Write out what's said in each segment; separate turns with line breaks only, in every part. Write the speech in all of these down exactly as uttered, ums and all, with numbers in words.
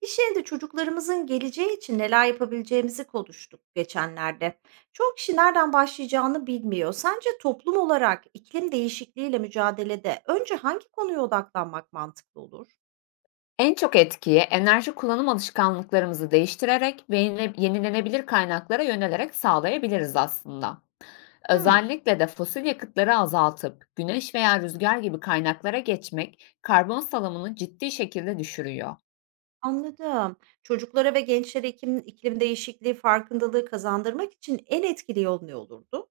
İş yerinde çocuklarımızın geleceği için neler yapabileceğimizi konuştuk geçenlerde. Çoğu kişi nereden başlayacağını bilmiyor. Sence toplum olarak iklim değişikliğiyle mücadelede önce hangi konuya odaklanmak mantıklı olur?
En çok etkiyi enerji kullanım alışkanlıklarımızı değiştirerek ve yenile- yenilenebilir kaynaklara yönelerek sağlayabiliriz aslında.
Hmm,
Özellikle de fosil yakıtları azaltıp güneş veya rüzgar gibi kaynaklara geçmek karbon salımını ciddi şekilde düşürüyor.
anladım. Çocuklara ve gençlere iklim, iklim değişikliği farkındalığı kazandırmak için en etkili yol ne olurdu?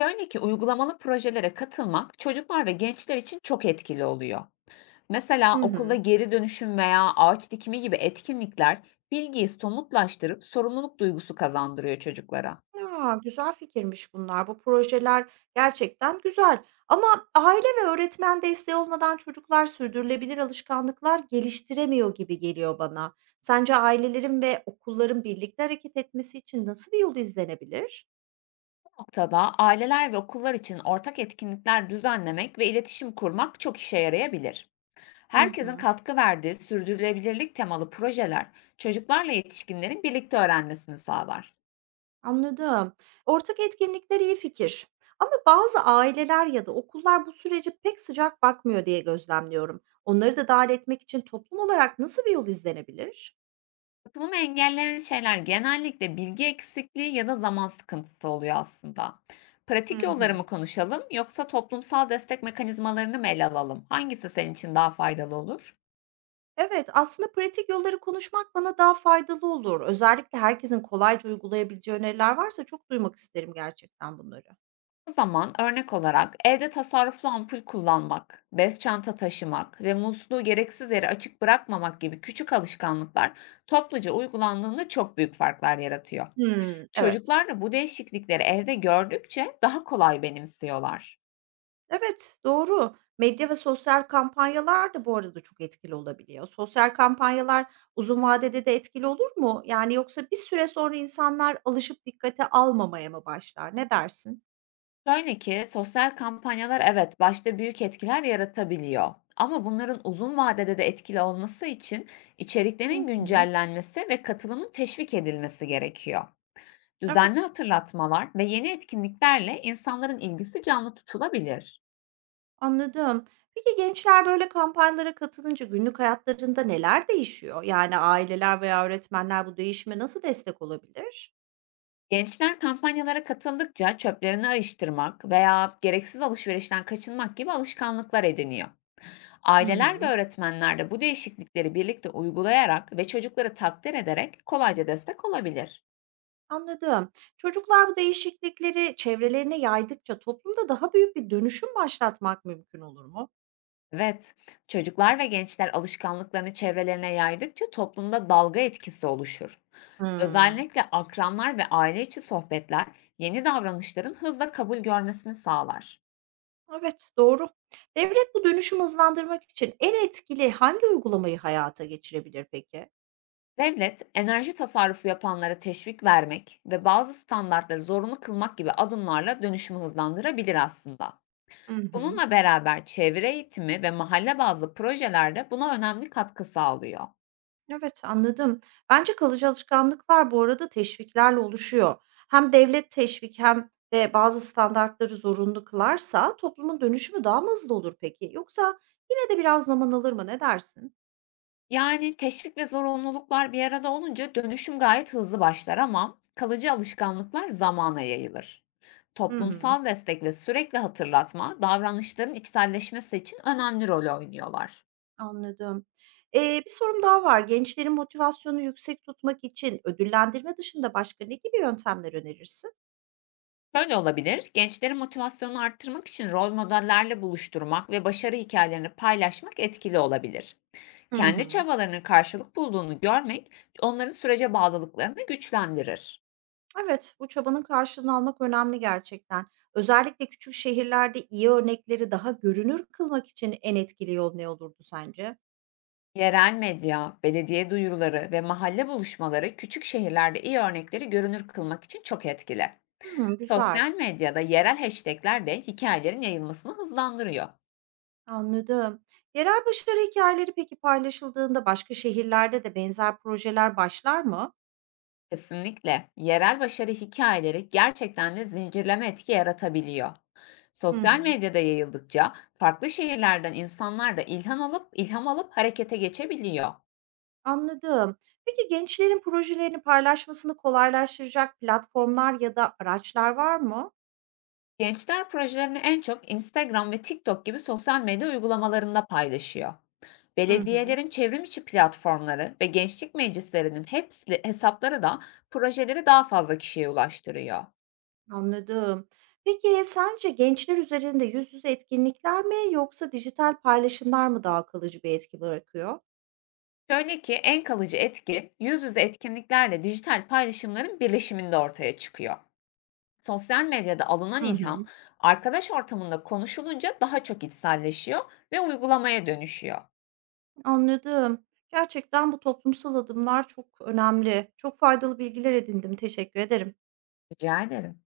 Şöyle ki uygulamalı projelere katılmak çocuklar ve gençler için çok etkili oluyor. Mesela
Hı
okulda
hı.
geri dönüşüm veya ağaç dikimi gibi etkinlikler bilgiyi somutlaştırıp sorumluluk duygusu kazandırıyor çocuklara.
Ya, güzel fikirmiş bunlar. Bu projeler gerçekten güzel ama aile ve öğretmen desteği olmadan çocuklar sürdürülebilir alışkanlıklar geliştiremiyor gibi geliyor bana. Sence ailelerin ve okulların birlikte hareket etmesi için nasıl bir yol izlenebilir?
Noktada aileler ve okullar için ortak etkinlikler düzenlemek ve iletişim kurmak çok işe yarayabilir.
Hı
Herkesin
hı,
katkı verdiği sürdürülebilirlik temalı projeler çocuklarla yetişkinlerin birlikte öğrenmesini sağlar.
anladım. Ortak etkinlikler iyi fikir. Ama bazı aileler ya da okullar bu sürece pek sıcak bakmıyor diye gözlemliyorum. Onları da dâhil etmek için toplum olarak nasıl bir yol izlenebilir?
Katılımı engelleyen şeyler genellikle bilgi eksikliği ya da zaman sıkıntısı oluyor aslında.
Hı
Pratik yolları
hı.
mı konuşalım yoksa toplumsal destek mekanizmalarını mı ele alalım? Hangisi senin için daha faydalı olur?
Evet, aslında pratik yolları konuşmak bana daha faydalı olur. Özellikle herkesin kolayca uygulayabileceği öneriler varsa çok duymak isterim gerçekten bunları.
O zaman örnek olarak evde tasarruflu ampul kullanmak, bez çanta taşımak ve musluğu gereksiz yere açık bırakmamak gibi küçük alışkanlıklar topluca uygulandığında çok büyük farklar yaratıyor.
Hmm, evet.
Çocuklar da bu değişiklikleri evde gördükçe daha kolay benimsiyorlar.
Evet, doğru. Medya ve sosyal kampanyalar da bu arada çok etkili olabiliyor. Sosyal kampanyalar uzun vadede de etkili olur mu? Yani yoksa bir süre sonra insanlar alışıp dikkate almamaya mı başlar? Ne dersin?
Şöyle ki sosyal kampanyalar, evet, başta büyük etkiler yaratabiliyor. Ama bunların uzun vadede de etkili olması için
Hı
içeriklerin
hı.
güncellenmesi ve katılımın teşvik edilmesi gerekiyor. Düzenli
Evet.
hatırlatmalar ve yeni etkinliklerle insanların ilgisi canlı tutulabilir.
Anladım. Peki gençler böyle kampanyalara katılınca günlük hayatlarında neler değişiyor? Yani aileler veya öğretmenler bu değişime nasıl destek olabilir?
Gençler kampanyalara katıldıkça çöplerini ayıştırmak veya gereksiz alışverişten kaçınmak gibi alışkanlıklar ediniyor.
Hı
Aileler ve
hı.
öğretmenler de bu değişiklikleri birlikte uygulayarak ve çocukları takdir ederek kolayca destek olabilir.
Anladım. Çocuklar bu değişiklikleri çevrelerine yaydıkça toplumda daha büyük bir dönüşüm başlatmak mümkün olur mu?
Evet, çocuklar ve gençler alışkanlıklarını çevrelerine yaydıkça toplumda dalga etkisi oluşur.
Hmm.
Özellikle akranlar ve aile içi sohbetler yeni davranışların hızla kabul görmesini sağlar.
Evet, doğru. Devlet bu dönüşümü hızlandırmak için en etkili hangi uygulamayı hayata geçirebilir peki?
Devlet, enerji tasarrufu yapanlara teşvik vermek ve bazı standartları zorunlu kılmak gibi adımlarla dönüşümü hızlandırabilir aslında.
Hı hı.
Bununla beraber çevre eğitimi ve mahalle bazlı projelerde buna önemli katkı sağlıyor.
Evet, anladım. Bence kalıcı alışkanlıklar bu arada teşviklerle oluşuyor. Hem devlet teşvik hem de bazı standartları zorunlu kılarsa toplumun dönüşümü daha mı hızlı olur peki? Yoksa yine de biraz zaman alır mı? Ne dersin?
Yani, teşvik ve zorunluluklar bir arada olunca dönüşüm gayet hızlı başlar, ama kalıcı alışkanlıklar zamana yayılır.
Hı hı.
Toplumsal destek ve sürekli hatırlatma, davranışların içselleşmesi için önemli rol oynuyorlar.
Anladım. Ee, bir sorum daha var. Gençlerin motivasyonu yüksek tutmak için ödüllendirme dışında başka ne gibi yöntemler önerirsin?
Şöyle olabilir, gençlerin motivasyonunu arttırmak için rol modellerle buluşturmak ve başarı hikayelerini paylaşmak etkili olabilir.
Hı
Kendi
hı.
çabalarının karşılık bulduğunu görmek, onların sürece bağlılıklarını güçlendirir.
Evet, bu çabanın karşılığını almak önemli gerçekten. Özellikle küçük şehirlerde iyi örnekleri daha görünür kılmak için en etkili yol ne olurdu sence?
Yerel medya, belediye duyuruları ve mahalle buluşmaları küçük şehirlerde iyi örnekleri görünür kılmak için çok etkili.
Hımm, güzel,
Sosyal medyada yerel hashtagler de hikayelerin yayılmasını hızlandırıyor.
anladım. Yerel başarı hikayeleri peki paylaşıldığında başka şehirlerde de benzer projeler başlar mı?
Kesinlikle yerel başarı hikayeleri gerçekten de zincirleme etki yaratabiliyor.
Hı
Sosyal
hı.
medyada yayıldıkça farklı şehirlerden insanlar da ilham alıp ilham alıp harekete geçebiliyor.
Anladım. Peki gençlerin projelerini paylaşmasını kolaylaştıracak platformlar ya da araçlar var mı?
Gençler projelerini en çok Instagram ve TikTok gibi sosyal medya uygulamalarında paylaşıyor.
Hı hı.
Belediyelerin çevrim içi platformları ve gençlik meclislerinin hepsi hesapları da projeleri daha fazla kişiye ulaştırıyor.
Anladım. Peki, sence gençler üzerinde yüz yüze etkinlikler mi yoksa dijital paylaşımlar mı daha kalıcı bir etki bırakıyor?
Şöyle ki en kalıcı etki yüz yüze etkinliklerle dijital paylaşımların birleşiminde ortaya çıkıyor. Sosyal medyada alınan
Hı
ilham
hı.
arkadaş ortamında konuşulunca daha çok içselleşiyor ve uygulamaya dönüşüyor.
Anladım. Gerçekten bu toplumsal adımlar çok önemli. Çok faydalı bilgiler edindim. Teşekkür ederim.
Rica ederim.